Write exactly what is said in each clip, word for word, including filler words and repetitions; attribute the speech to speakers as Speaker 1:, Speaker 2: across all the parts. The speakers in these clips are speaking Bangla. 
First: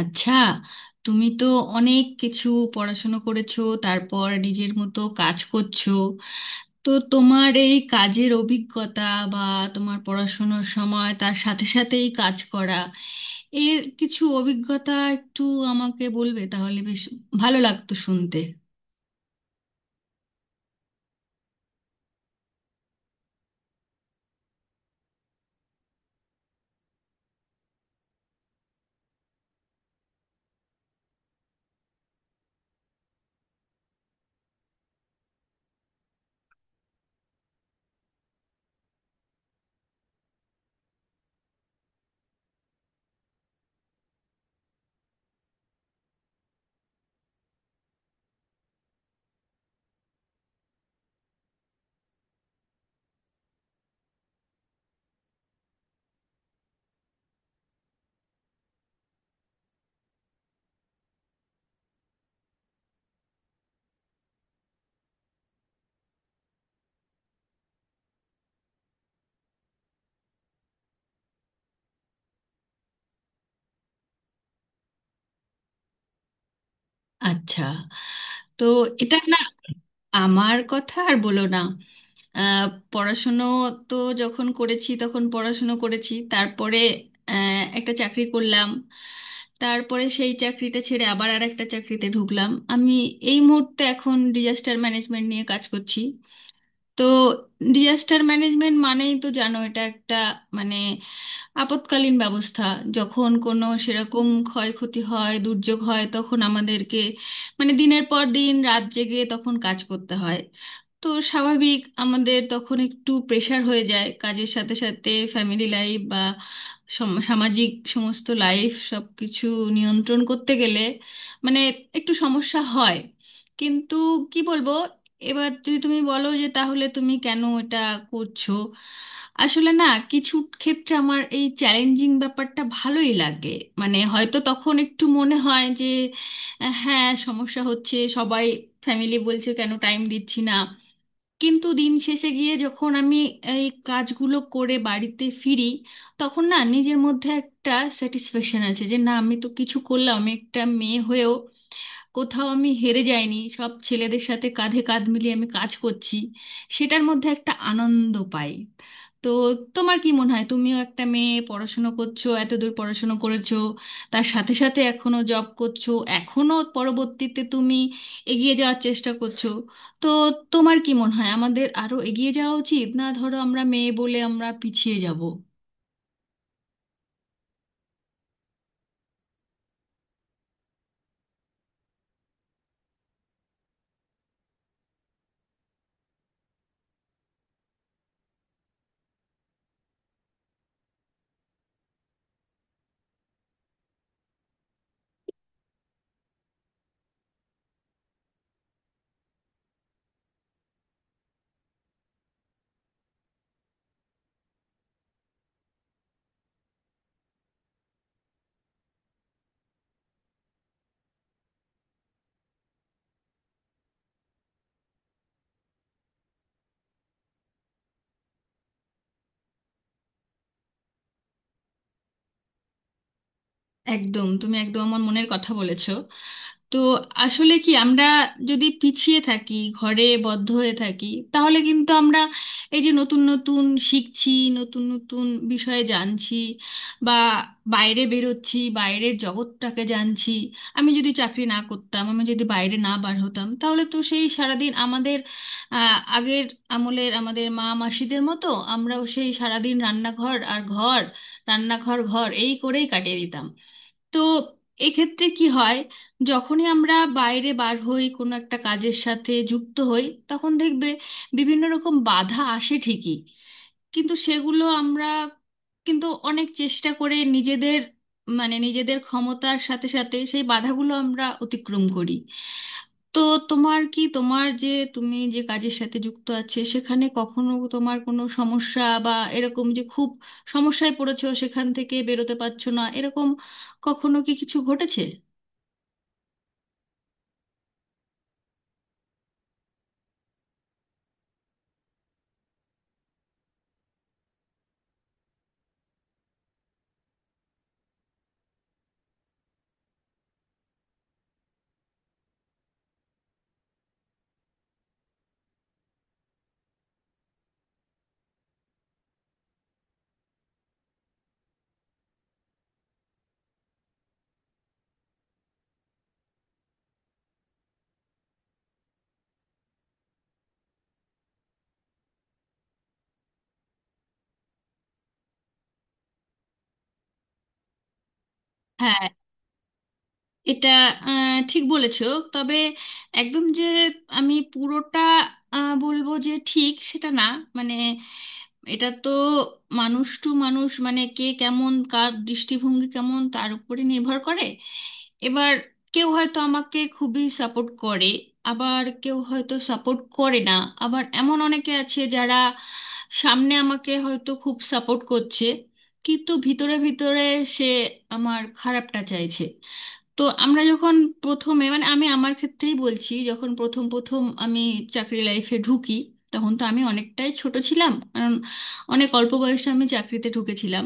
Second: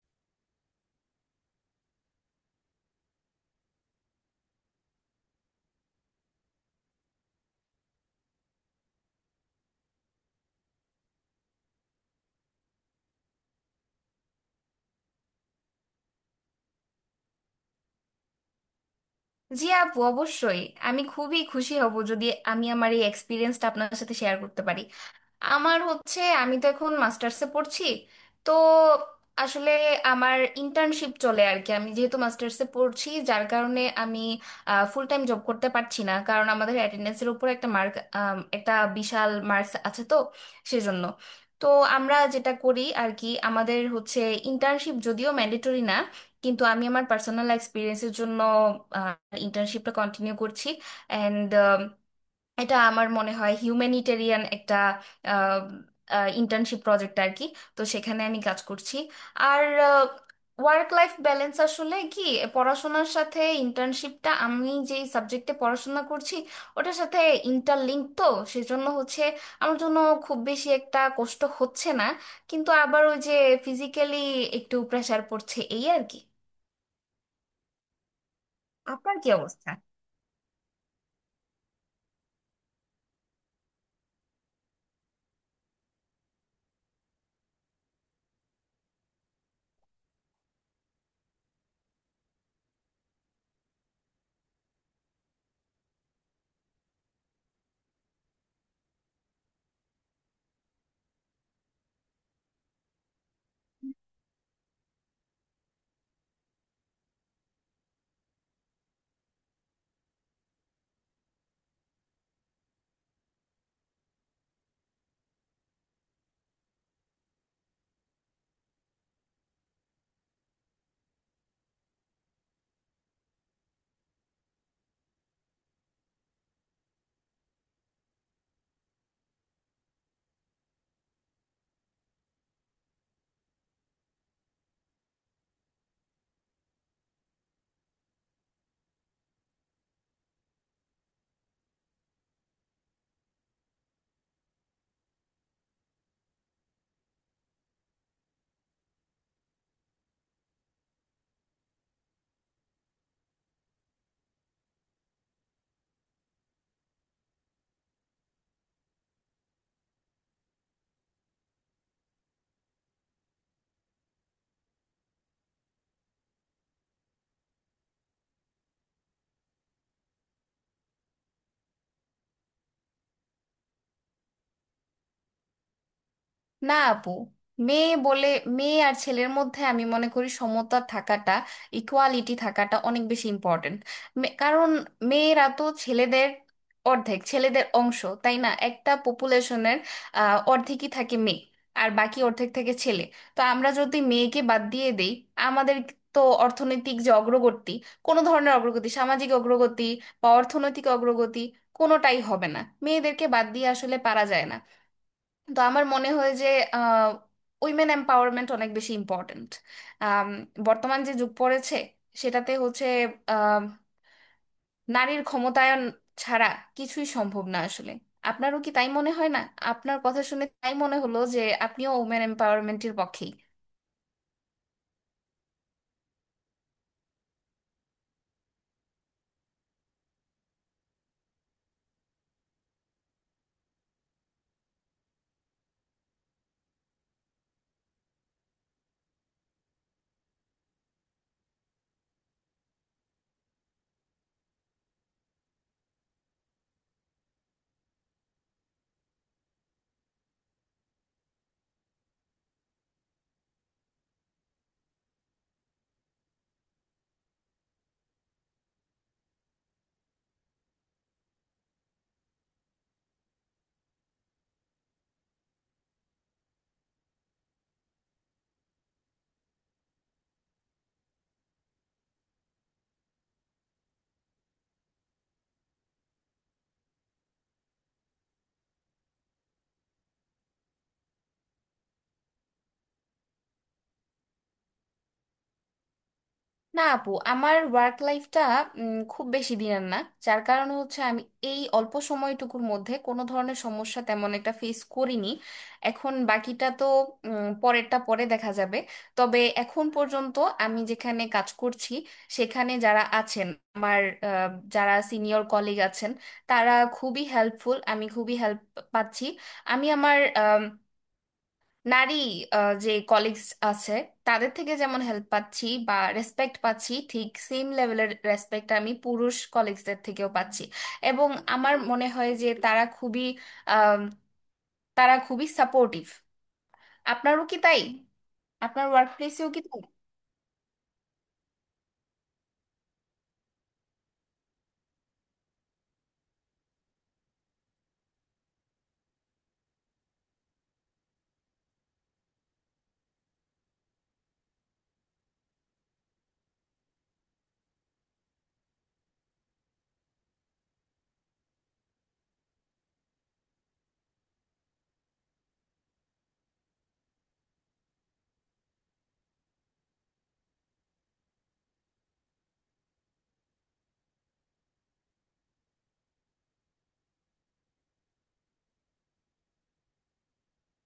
Speaker 1: আচ্ছা, তুমি তো অনেক কিছু পড়াশুনো করেছো, তারপর নিজের মতো কাজ করছো। তো তোমার এই কাজের অভিজ্ঞতা বা তোমার পড়াশুনোর সময় তার সাথে সাথে এই কাজ করা, এর কিছু অভিজ্ঞতা একটু আমাকে বলবে? তাহলে বেশ ভালো লাগতো শুনতে।
Speaker 2: জি আপু, অবশ্যই। আমি খুবই খুশি হব যদি আমি আমার এই এক্সপিরিয়েন্সটা আপনার সাথে শেয়ার করতে পারি। আমার হচ্ছে, আমি তো এখন মাস্টার্সে পড়ছি। তো আসলে আমার ইন্টার্নশিপ চলে আর কি। আমি যেহেতু মাস্টার্সে পড়ছি, যার কারণে আমি ফুল টাইম জব করতে পারছি না, কারণ আমাদের অ্যাটেন্ডেন্সের উপর একটা মার্ক, একটা বিশাল মার্কস আছে। তো সেজন্য, তো আমরা যেটা করি আর কি, আমাদের হচ্ছে ইন্টার্নশিপ যদিও ম্যান্ডেটরি না, কিন্তু আমি আমার পার্সোনাল এক্সপিরিয়েন্সের জন্য ইন্টার্নশিপটা কন্টিনিউ করছি। অ্যান্ড এটা আমার মনে হয় হিউম্যানিটেরিয়ান একটা ইন্টার্নশিপ প্রজেক্ট আর কি। তো সেখানে আমি কাজ করছি। আর ওয়ার্ক লাইফ ব্যালেন্স আসলে কি, পড়াশোনার সাথে ইন্টার্নশিপটা আমি যেই সাবজেক্টে পড়াশোনা করছি ওটার সাথে ইন্টারলিঙ্ক। তো সেজন্য হচ্ছে আমার জন্য খুব বেশি একটা কষ্ট হচ্ছে না, কিন্তু আবার ওই যে ফিজিক্যালি একটু প্রেশার পড়ছে এই আর কি।
Speaker 1: আচ্ছা, তো
Speaker 2: আপনার
Speaker 1: এটা
Speaker 2: কি
Speaker 1: না,
Speaker 2: অবস্থা?
Speaker 1: আমার কথা আর বলো না। আহ, পড়াশুনো তো যখন করেছি তখন পড়াশুনো করেছি, তারপরে আহ, একটা চাকরি করলাম, তারপরে সেই চাকরিটা ছেড়ে আবার আর একটা চাকরিতে ঢুকলাম। আমি এই মুহূর্তে এখন ডিজাস্টার ম্যানেজমেন্ট নিয়ে কাজ করছি। তো ডিজাস্টার ম্যানেজমেন্ট মানেই তো জানো, এটা একটা মানে আপৎকালীন ব্যবস্থা। যখন কোনো সেরকম ক্ষয়ক্ষতি হয়, দুর্যোগ হয়, তখন আমাদেরকে মানে দিনের পর দিন রাত জেগে তখন কাজ করতে হয়। তো স্বাভাবিক আমাদের তখন একটু প্রেশার হয়ে যায়, কাজের সাথে সাথে ফ্যামিলি লাইফ বা সম- সামাজিক সমস্ত লাইফ সব কিছু নিয়ন্ত্রণ করতে গেলে মানে একটু সমস্যা হয়। কিন্তু কি বলবো, এবার যদি তুমি বলো যে তাহলে তুমি কেন এটা করছো? আসলে না, কিছু ক্ষেত্রে আমার এই চ্যালেঞ্জিং ব্যাপারটা ভালোই লাগে। মানে হয়তো তখন একটু মনে হয় যে আহ, হ্যাঁ, সমস্যা হচ্ছে, সবাই ফ্যামিলি বলছে কেন টাইম দিচ্ছি না। কিন্তু দিন শেষে গিয়ে যখন আমি এই কাজগুলো করে বাড়িতে ফিরি, তখন না নিজের মধ্যে একটা স্যাটিসফ্যাকশন আছে যে না, আমি তো কিছু করলাম, আমি একটা মেয়ে হয়েও কোথাও আমি হেরে যাইনি, সব ছেলেদের সাথে কাঁধে কাঁধ মিলিয়ে আমি কাজ করছি। সেটার মধ্যে একটা আনন্দ পাই। তো তোমার কি মনে হয়, তুমিও একটা মেয়ে, পড়াশুনো করছো, এতদূর পড়াশুনো করেছো, তার সাথে সাথে এখনো জব করছো, এখনো পরবর্তীতে তুমি এগিয়ে যাওয়ার চেষ্টা করছো। তো তোমার কি মনে হয়, আমাদের আরো এগিয়ে যাওয়া উচিত না ধরো আমরা মেয়ে বলে আমরা পিছিয়ে যাব?
Speaker 2: না আপু, মেয়ে বলে, মেয়ে আর ছেলের মধ্যে আমি মনে করি সমতা থাকাটা, ইকুয়ালিটি থাকাটা অনেক বেশি ইম্পর্টেন্ট। কারণ মেয়েরা তো ছেলেদের অর্ধেক, ছেলেদের অংশ, তাই না? একটা পপুলেশনের অর্ধেকই থাকে মেয়ে, আর বাকি অর্ধেক থাকে ছেলে। তো আমরা যদি মেয়েকে বাদ দিয়ে দেই, আমাদের তো অর্থনৈতিক যে অগ্রগতি, কোনো ধরনের অগ্রগতি, সামাজিক অগ্রগতি বা অর্থনৈতিক অগ্রগতি কোনোটাই হবে না। মেয়েদেরকে বাদ দিয়ে আসলে পারা যায় না। তো আমার মনে হয় যে উইমেন এম্পাওয়ারমেন্ট অনেক বেশি ইম্পর্ট্যান্ট। বর্তমান যে যুগ পড়েছে, সেটাতে হচ্ছে আম, নারীর ক্ষমতায়ন ছাড়া কিছুই সম্ভব না আসলে। আপনারও কি তাই মনে হয় না? আপনার কথা শুনে তাই মনে হলো যে আপনিও উইমেন এম্পাওয়ারমেন্টের পক্ষে।
Speaker 1: একদম, তুমি একদম আমার মনের কথা বলেছো। তো আসলে কি আমরা যদি পিছিয়ে থাকি, ঘরে বদ্ধ হয়ে থাকি, তাহলে কিন্তু আমরা এই যে নতুন নতুন শিখছি, নতুন নতুন বিষয়ে জানছি বা বাইরে বেরোচ্ছি, বাইরের জগৎটাকে জানছি, আমি যদি চাকরি না করতাম, আমি যদি বাইরে না বার হতাম, তাহলে তো সেই সারাদিন আমাদের আহ, আগের আমলের আমাদের মা মাসিদের মতো আমরাও সেই সারাদিন রান্নাঘর আর ঘর, রান্নাঘর ঘর এই করেই কাটিয়ে দিতাম। তো এক্ষেত্রে কি হয়, যখনই আমরা বাইরে বার হই, কোনো একটা কাজের সাথে যুক্ত হই, তখন দেখবে বিভিন্ন রকম বাধা আসে ঠিকই, কিন্তু সেগুলো আমরা কিন্তু অনেক চেষ্টা করে নিজেদের মানে নিজেদের ক্ষমতার সাথে সাথে সেই বাধাগুলো আমরা অতিক্রম করি। তো তোমার কি, তোমার যে, তুমি যে কাজের সাথে যুক্ত আছে, সেখানে কখনো তোমার কোনো সমস্যা বা এরকম যে খুব সমস্যায় পড়েছো, সেখান থেকে বেরোতে পারছো না, এরকম কখনো কি কিছু ঘটেছে?
Speaker 2: না আপু, আমার ওয়ার্ক লাইফটা খুব বেশি দিনের না, যার কারণে হচ্ছে আমি এই অল্প সময়টুকুর মধ্যে কোনো ধরনের সমস্যা তেমন একটা ফেস করিনি। এখন বাকিটা তো উম, পরেরটা পরে দেখা যাবে। তবে এখন পর্যন্ত আমি যেখানে কাজ করছি সেখানে যারা আছেন, আমার আহ, যারা সিনিয়র কলিগ আছেন, তারা খুবই হেল্পফুল। আমি খুবই হেল্প পাচ্ছি। আমি আমার নারী, আহ, যে কলিগস আছে তাদের থেকে যেমন হেল্প পাচ্ছি বা রেসপেক্ট পাচ্ছি, ঠিক সেম লেভেলের রেসপেক্ট আমি পুরুষ কলিগসদের থেকেও পাচ্ছি। এবং আমার মনে হয় যে তারা খুবই আম, তারা খুবই সাপোর্টিভ। আপনারও কি তাই? আপনার
Speaker 1: হ্যাঁ,
Speaker 2: ওয়ার্ক প্লেসেও কি তাই?
Speaker 1: এটা আহ, ঠিক বলেছো। তবে একদম যে আমি পুরোটা আহ, বলবো যে ঠিক সেটা না। মানে এটা তো মানুষ টু মানুষ, মানে কে কেমন, কার দৃষ্টিভঙ্গি কেমন, তার উপরে নির্ভর করে। এবার কেউ হয়তো আমাকে খুবই সাপোর্ট করে, আবার কেউ হয়তো সাপোর্ট করে না। আবার এমন অনেকে আছে যারা সামনে আমাকে হয়তো খুব সাপোর্ট করছে, কিন্তু ভিতরে ভিতরে সে আমার খারাপটা চাইছে। তো আমরা যখন প্রথমে, মানে আমি আমার ক্ষেত্রেই বলছি, যখন প্রথম প্রথম আমি চাকরি লাইফে ঢুকি, তখন তো আমি অনেকটাই ছোট ছিলাম, কারণ অনেক অল্প বয়সে আমি চাকরিতে ঢুকেছিলাম।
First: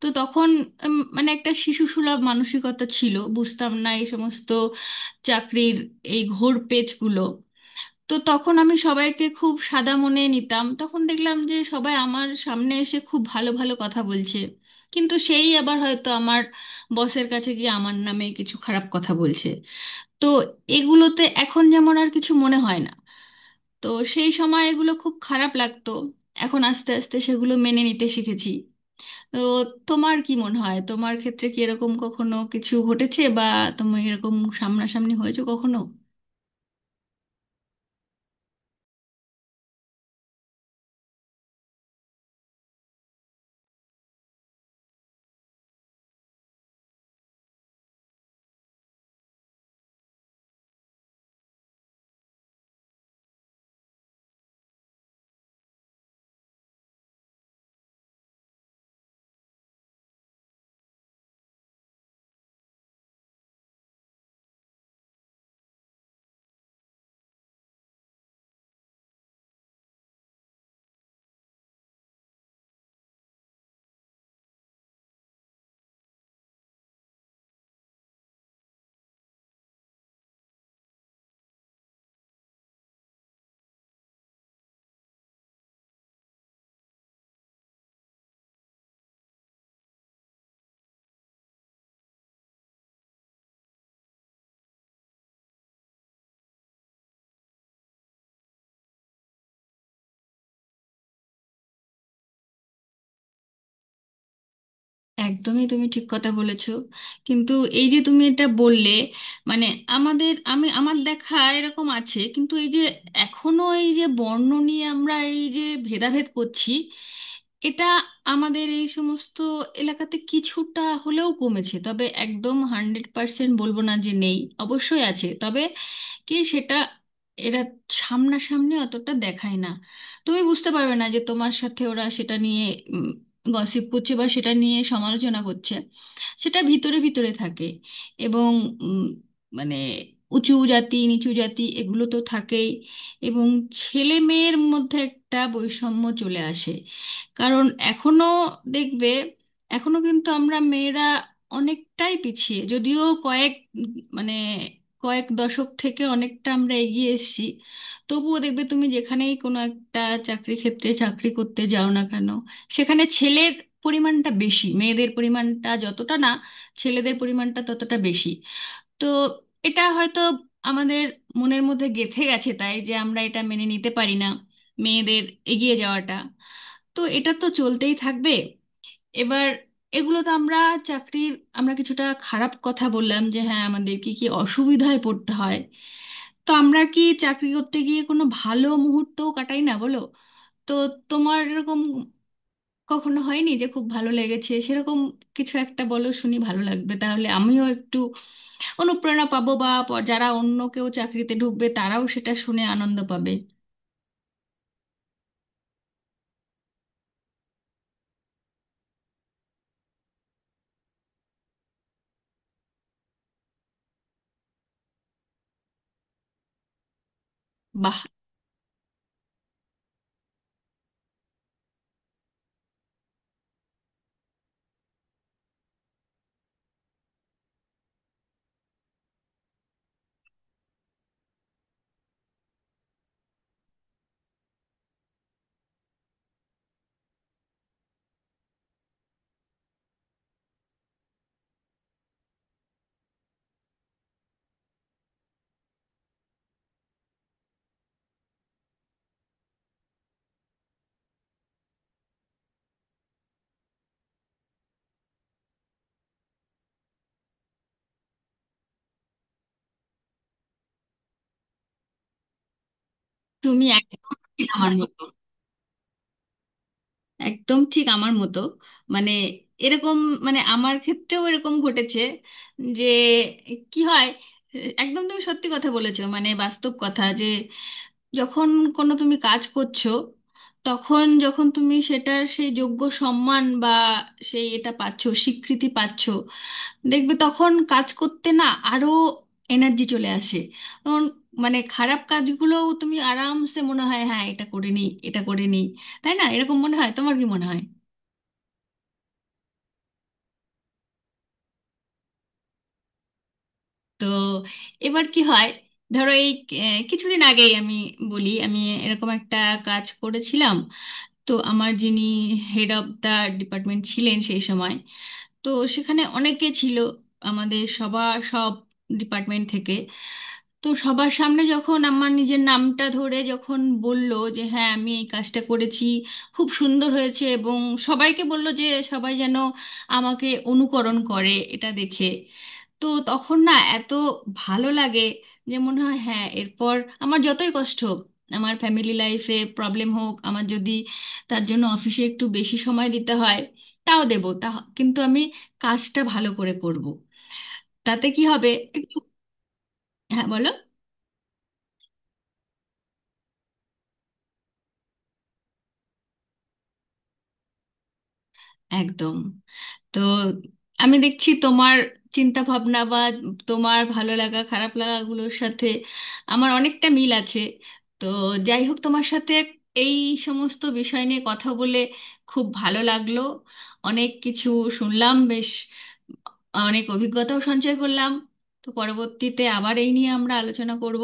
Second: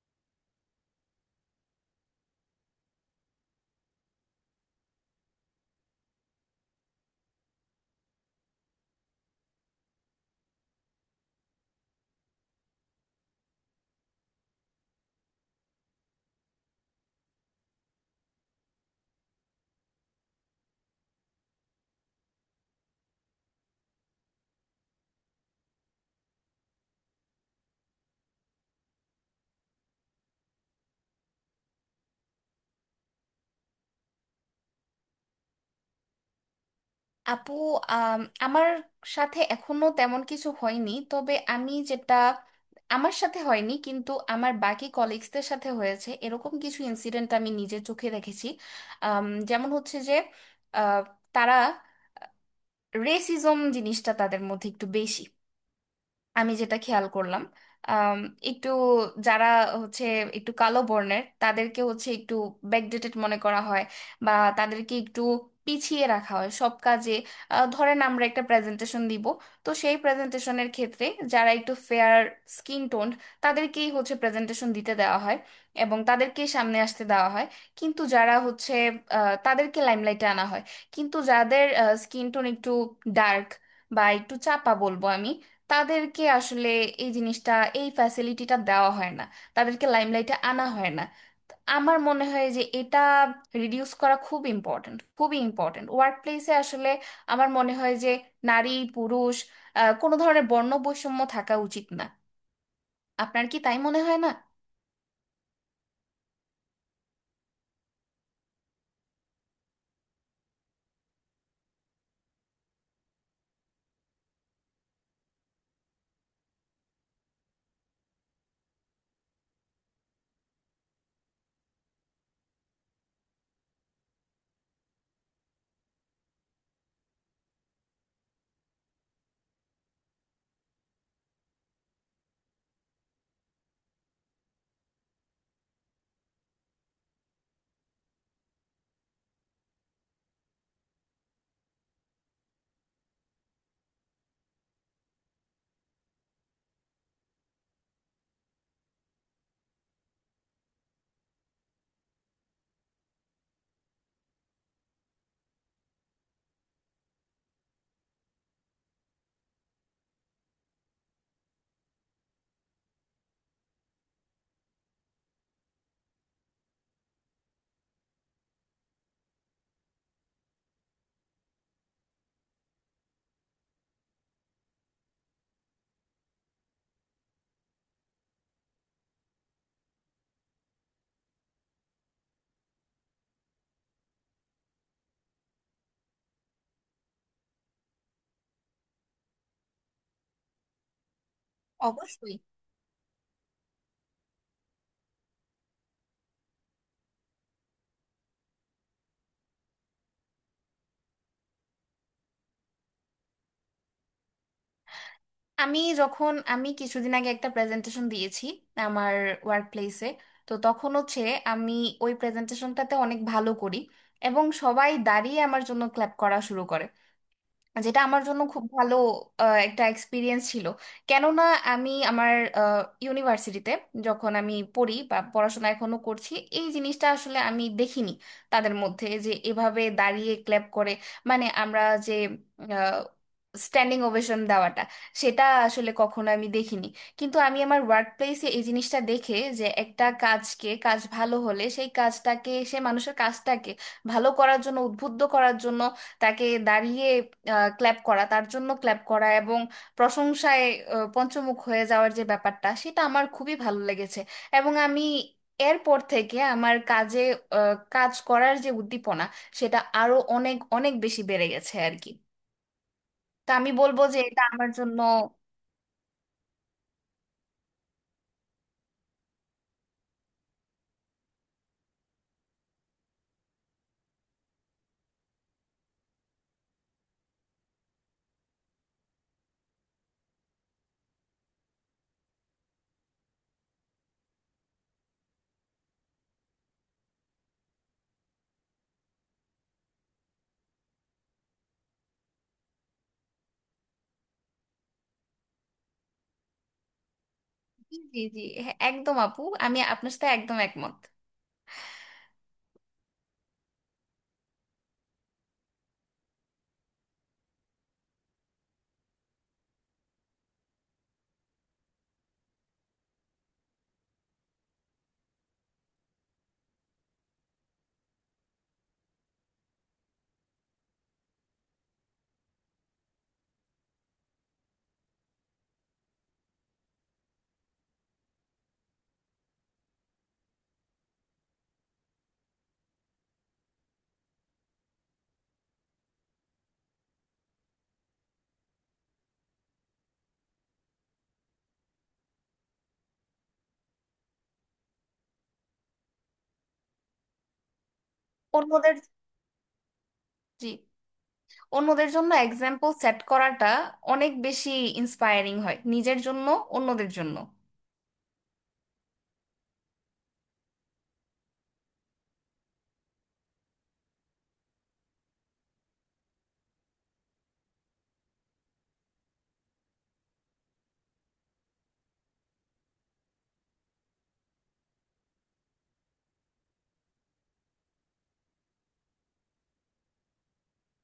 Speaker 1: তো তখন উম, মানে একটা শিশুসুলভ মানসিকতা ছিল, বুঝতাম না এই সমস্ত চাকরির এই ঘোর পেচগুলো। তো তখন আমি সবাইকে খুব সাদা মনে নিতাম, তখন দেখলাম যে সবাই আমার সামনে এসে খুব ভালো ভালো কথা বলছে, কিন্তু সেই আবার হয়তো আমার বসের কাছে গিয়ে আমার নামে কিছু খারাপ কথা বলছে। তো এগুলোতে এখন যেমন আর কিছু মনে হয় না, তো সেই সময় এগুলো খুব খারাপ লাগতো। এখন আস্তে আস্তে সেগুলো মেনে নিতে শিখেছি। তো তোমার কি মনে হয়, তোমার ক্ষেত্রে কি এরকম কখনো কিছু ঘটেছে বা তুমি এরকম সামনাসামনি হয়েছে কখনো?
Speaker 2: আপু, আম, আমার সাথে এখনো তেমন কিছু হয়নি, তবে আমি যেটা, আমার সাথে হয়নি কিন্তু আমার বাকি কলিগসদের সাথে হয়েছে, এরকম কিছু ইনসিডেন্ট আমি নিজে চোখে দেখেছি। আম, যেমন হচ্ছে যে, আহ, তারা, রেসিজম জিনিসটা তাদের মধ্যে একটু বেশি আমি যেটা খেয়াল করলাম। আম, একটু যারা হচ্ছে একটু কালো বর্ণের, তাদেরকে হচ্ছে একটু ব্যাকডেটেড মনে করা হয় বা তাদেরকে একটু পিছিয়ে রাখা হয় সব কাজে। আহ, ধরেন আমরা একটা প্রেজেন্টেশন দিব, তো সেই প্রেজেন্টেশনের ক্ষেত্রে যারা একটু ফেয়ার স্কিন টোন্ড, তাদেরকেই হচ্ছে প্রেজেন্টেশন দিতে দেওয়া হয় এবং তাদেরকেই সামনে আসতে দেওয়া হয়। কিন্তু যারা হচ্ছে, আহ, তাদেরকে লাইমলাইটে আনা হয়, কিন্তু যাদের স্কিন টোন একটু ডার্ক বা একটু চাপা বলবো আমি, তাদেরকে আসলে এই জিনিসটা, এই ফ্যাসিলিটিটা দেওয়া হয় না, তাদেরকে লাইমলাইটে আনা হয় না। তো আমার মনে হয় যে এটা রিডিউস করা খুব ইম্পর্ট্যান্ট, খুবই ইম্পর্ট্যান্ট ওয়ার্ক প্লেসে আসলে। আমার মনে হয় যে নারী পুরুষ, আহ, কোনো ধরনের বর্ণ বৈষম্য থাকা উচিত না। আপনার কি তাই মনে হয় না?
Speaker 1: একদমই, তুমি ঠিক কথা বলেছো। কিন্তু এই যে তুমি এটা বললে, মানে আমাদের, আমি আমার দেখা এরকম আছে, কিন্তু এই যে এখনো এই যে বর্ণ নিয়ে আমরা এই যে ভেদাভেদ করছি, এটা আমাদের এই সমস্ত এলাকাতে কিছুটা হলেও কমেছে, তবে একদম হান্ড্রেড পার্সেন্ট বলবো না যে নেই, অবশ্যই আছে। তবে কি সেটা, এরা সামনাসামনি অতটা দেখায় না, তুমি বুঝতে পারবে না যে তোমার সাথে ওরা সেটা নিয়ে গসিপ করছে বা সেটা নিয়ে সমালোচনা করছে, সেটা ভিতরে ভিতরে থাকে। এবং উম, মানে উঁচু জাতি নিচু জাতি এগুলো তো থাকেই। এবং ছেলে মেয়ের মধ্যে একটা বৈষম্য চলে আসে, কারণ এখনো দেখবে, এখনো কিন্তু আমরা মেয়েরা অনেকটাই পিছিয়ে, যদিও কয়েক উম, মানে কয়েক দশক থেকে অনেকটা আমরা এগিয়ে এসেছি, তবুও দেখবে তুমি যেখানেই কোনো একটা চাকরি ক্ষেত্রে চাকরি করতে যাও না কেন, সেখানে ছেলের পরিমাণটা বেশি, মেয়েদের পরিমাণটা যতটা না ছেলেদের পরিমাণটা ততটা বেশি। তো এটা হয়তো আমাদের মনের মধ্যে গেঁথে গেছে, তাই যে আমরা এটা মেনে নিতে পারি না, মেয়েদের এগিয়ে যাওয়াটা। তো এটা তো চলতেই থাকবে। এবার এগুলো তো আমরা চাকরির, আমরা কিছুটা খারাপ কথা বললাম যে হ্যাঁ, আমাদের কি কি অসুবিধায় পড়তে হয়। তো আমরা কি চাকরি করতে গিয়ে কোনো ভালো মুহূর্তও কাটাই না বলো? তো তোমার এরকম
Speaker 2: অবশ্যই।
Speaker 1: কখনো হয়নি যে খুব ভালো লেগেছে সেরকম? কিছু একটা বলো, শুনি, ভালো লাগবে, তাহলে আমিও একটু অনুপ্রেরণা পাবো বা প- যারা অন্য কেউ চাকরিতে ঢুকবে তারাও সেটা শুনে আনন্দ পাবে।
Speaker 2: আমি যখন, আমি কিছুদিন আগে একটা প্রেজেন্টেশন দিয়েছি আমার ওয়ার্ক প্লেসে। তো তখন হচ্ছে আমি ওই প্রেজেন্টেশনটাতে অনেক ভালো করি এবং সবাই দাঁড়িয়ে আমার জন্য ক্ল্যাপ করা শুরু করে।
Speaker 1: বাহ!
Speaker 2: যেটা আমার জন্য খুব ভালো আহ, একটা এক্সপিরিয়েন্স ছিল। কেননা আমি আমার ইউনিভার্সিটিতে যখন আমি পড়ি বা পড়াশোনা এখনো করছি, এই জিনিসটা আসলে আমি দেখিনি তাদের মধ্যে, যে এভাবে দাঁড়িয়ে ক্ল্যাপ করে, মানে আমরা যে স্ট্যান্ডিং ওভেশন দেওয়াটা, সেটা আসলে কখনো আমি দেখিনি। কিন্তু আমি আমার ওয়ার্ক প্লেসে এই জিনিসটা দেখে, যে একটা কাজকে, কাজ ভালো হলে সেই কাজটাকে, সেই মানুষের কাজটাকে ভালো করার জন্য, উদ্বুদ্ধ করার জন্য তাকে দাঁড়িয়ে ক্ল্যাপ করা, তার জন্য ক্ল্যাপ করা এবং প্রশংসায় আহ, পঞ্চমুখ হয়ে যাওয়ার যে ব্যাপারটা, সেটা আমার খুবই ভালো লেগেছে। এবং আমি এরপর থেকে আমার কাজে আহ, কাজ করার যে উদ্দীপনা, সেটা আরো অনেক অনেক বেশি বেড়ে গেছে আর কি। তো
Speaker 1: তুমি
Speaker 2: আমি বলবো
Speaker 1: একদম
Speaker 2: যে এটা
Speaker 1: ঠিক
Speaker 2: আমার
Speaker 1: আমার
Speaker 2: জন্য।
Speaker 1: মতো। একদম ঠিক আমার মতো, মানে এরকম, মানে আমার ক্ষেত্রেও এরকম ঘটেছে যে কি হয়, একদম তুমি সত্যি কথা বলেছো, মানে বাস্তব কথা যে যখন কোনো তুমি কাজ করছো, তখন যখন তুমি সেটার সেই যোগ্য সম্মান বা সেই এটা পাচ্ছো, স্বীকৃতি পাচ্ছো, দেখবে তখন কাজ করতে না আরো এনার্জি চলে আসে। তখন মানে খারাপ কাজগুলোও তুমি আরামসে মনে হয় হ্যাঁ, এটা করে নিই, এটা করে নিই। তাই না? এরকম মনে হয়, তোমার কি মনে হয়?
Speaker 2: জি জি জি হ্যাঁ, একদম আপু, আমি আপনার সাথে একদম একমত।
Speaker 1: তো এবার কি হয়, ধরো এই আহ, কিছুদিন আগেই আমি বলি, আমি এরকম একটা কাজ করেছিলাম। তো আমার যিনি হেড অফ দা ডিপার্টমেন্ট ছিলেন সেই সময়, তো সেখানে অনেকে ছিল আমাদের সবার, সব ডিপার্টমেন্ট থেকে। তো সবার সামনে যখন আমার নিজের নামটা ধরে যখন বলল যে হ্যাঁ, আমি এই কাজটা করেছি, খুব সুন্দর হয়েছে, এবং সবাইকে বলল যে সবাই যেন আমাকে অনুকরণ করে এটা দেখে, তো তখন না এত ভালো লাগে যে মনে হয় হ্যাঁ, এরপর আমার যতই কষ্ট হোক, আমার ফ্যামিলি লাইফে প্রবলেম হোক, আমার যদি তার জন্য অফিসে একটু বেশি সময় দিতে হয়, তাও দেব, তা কিন্তু আমি কাজটা ভালো করে করব। তাতে কি হবে, একটু,
Speaker 2: অন্যদের।
Speaker 1: হ্যাঁ বলো।
Speaker 2: জি। অন্যদের জন্য এক্সাম্পল সেট করাটা অনেক বেশি ইন্সপায়ারিং হয়, নিজের জন্য, অন্যদের জন্য।
Speaker 1: একদম। তো আমি দেখছি তোমার চিন্তা ভাবনা বা তোমার ভালো লাগা খারাপ লাগাগুলোর সাথে আমার অনেকটা মিল আছে। তো যাই হোক, তোমার সাথে এই সমস্ত বিষয় নিয়ে কথা বলে খুব ভালো লাগলো। অনেক কিছু শুনলাম, বেশ অনেক অভিজ্ঞতাও সঞ্চয় করলাম। তো পরবর্তীতে আবার এই নিয়ে আমরা আলোচনা করব।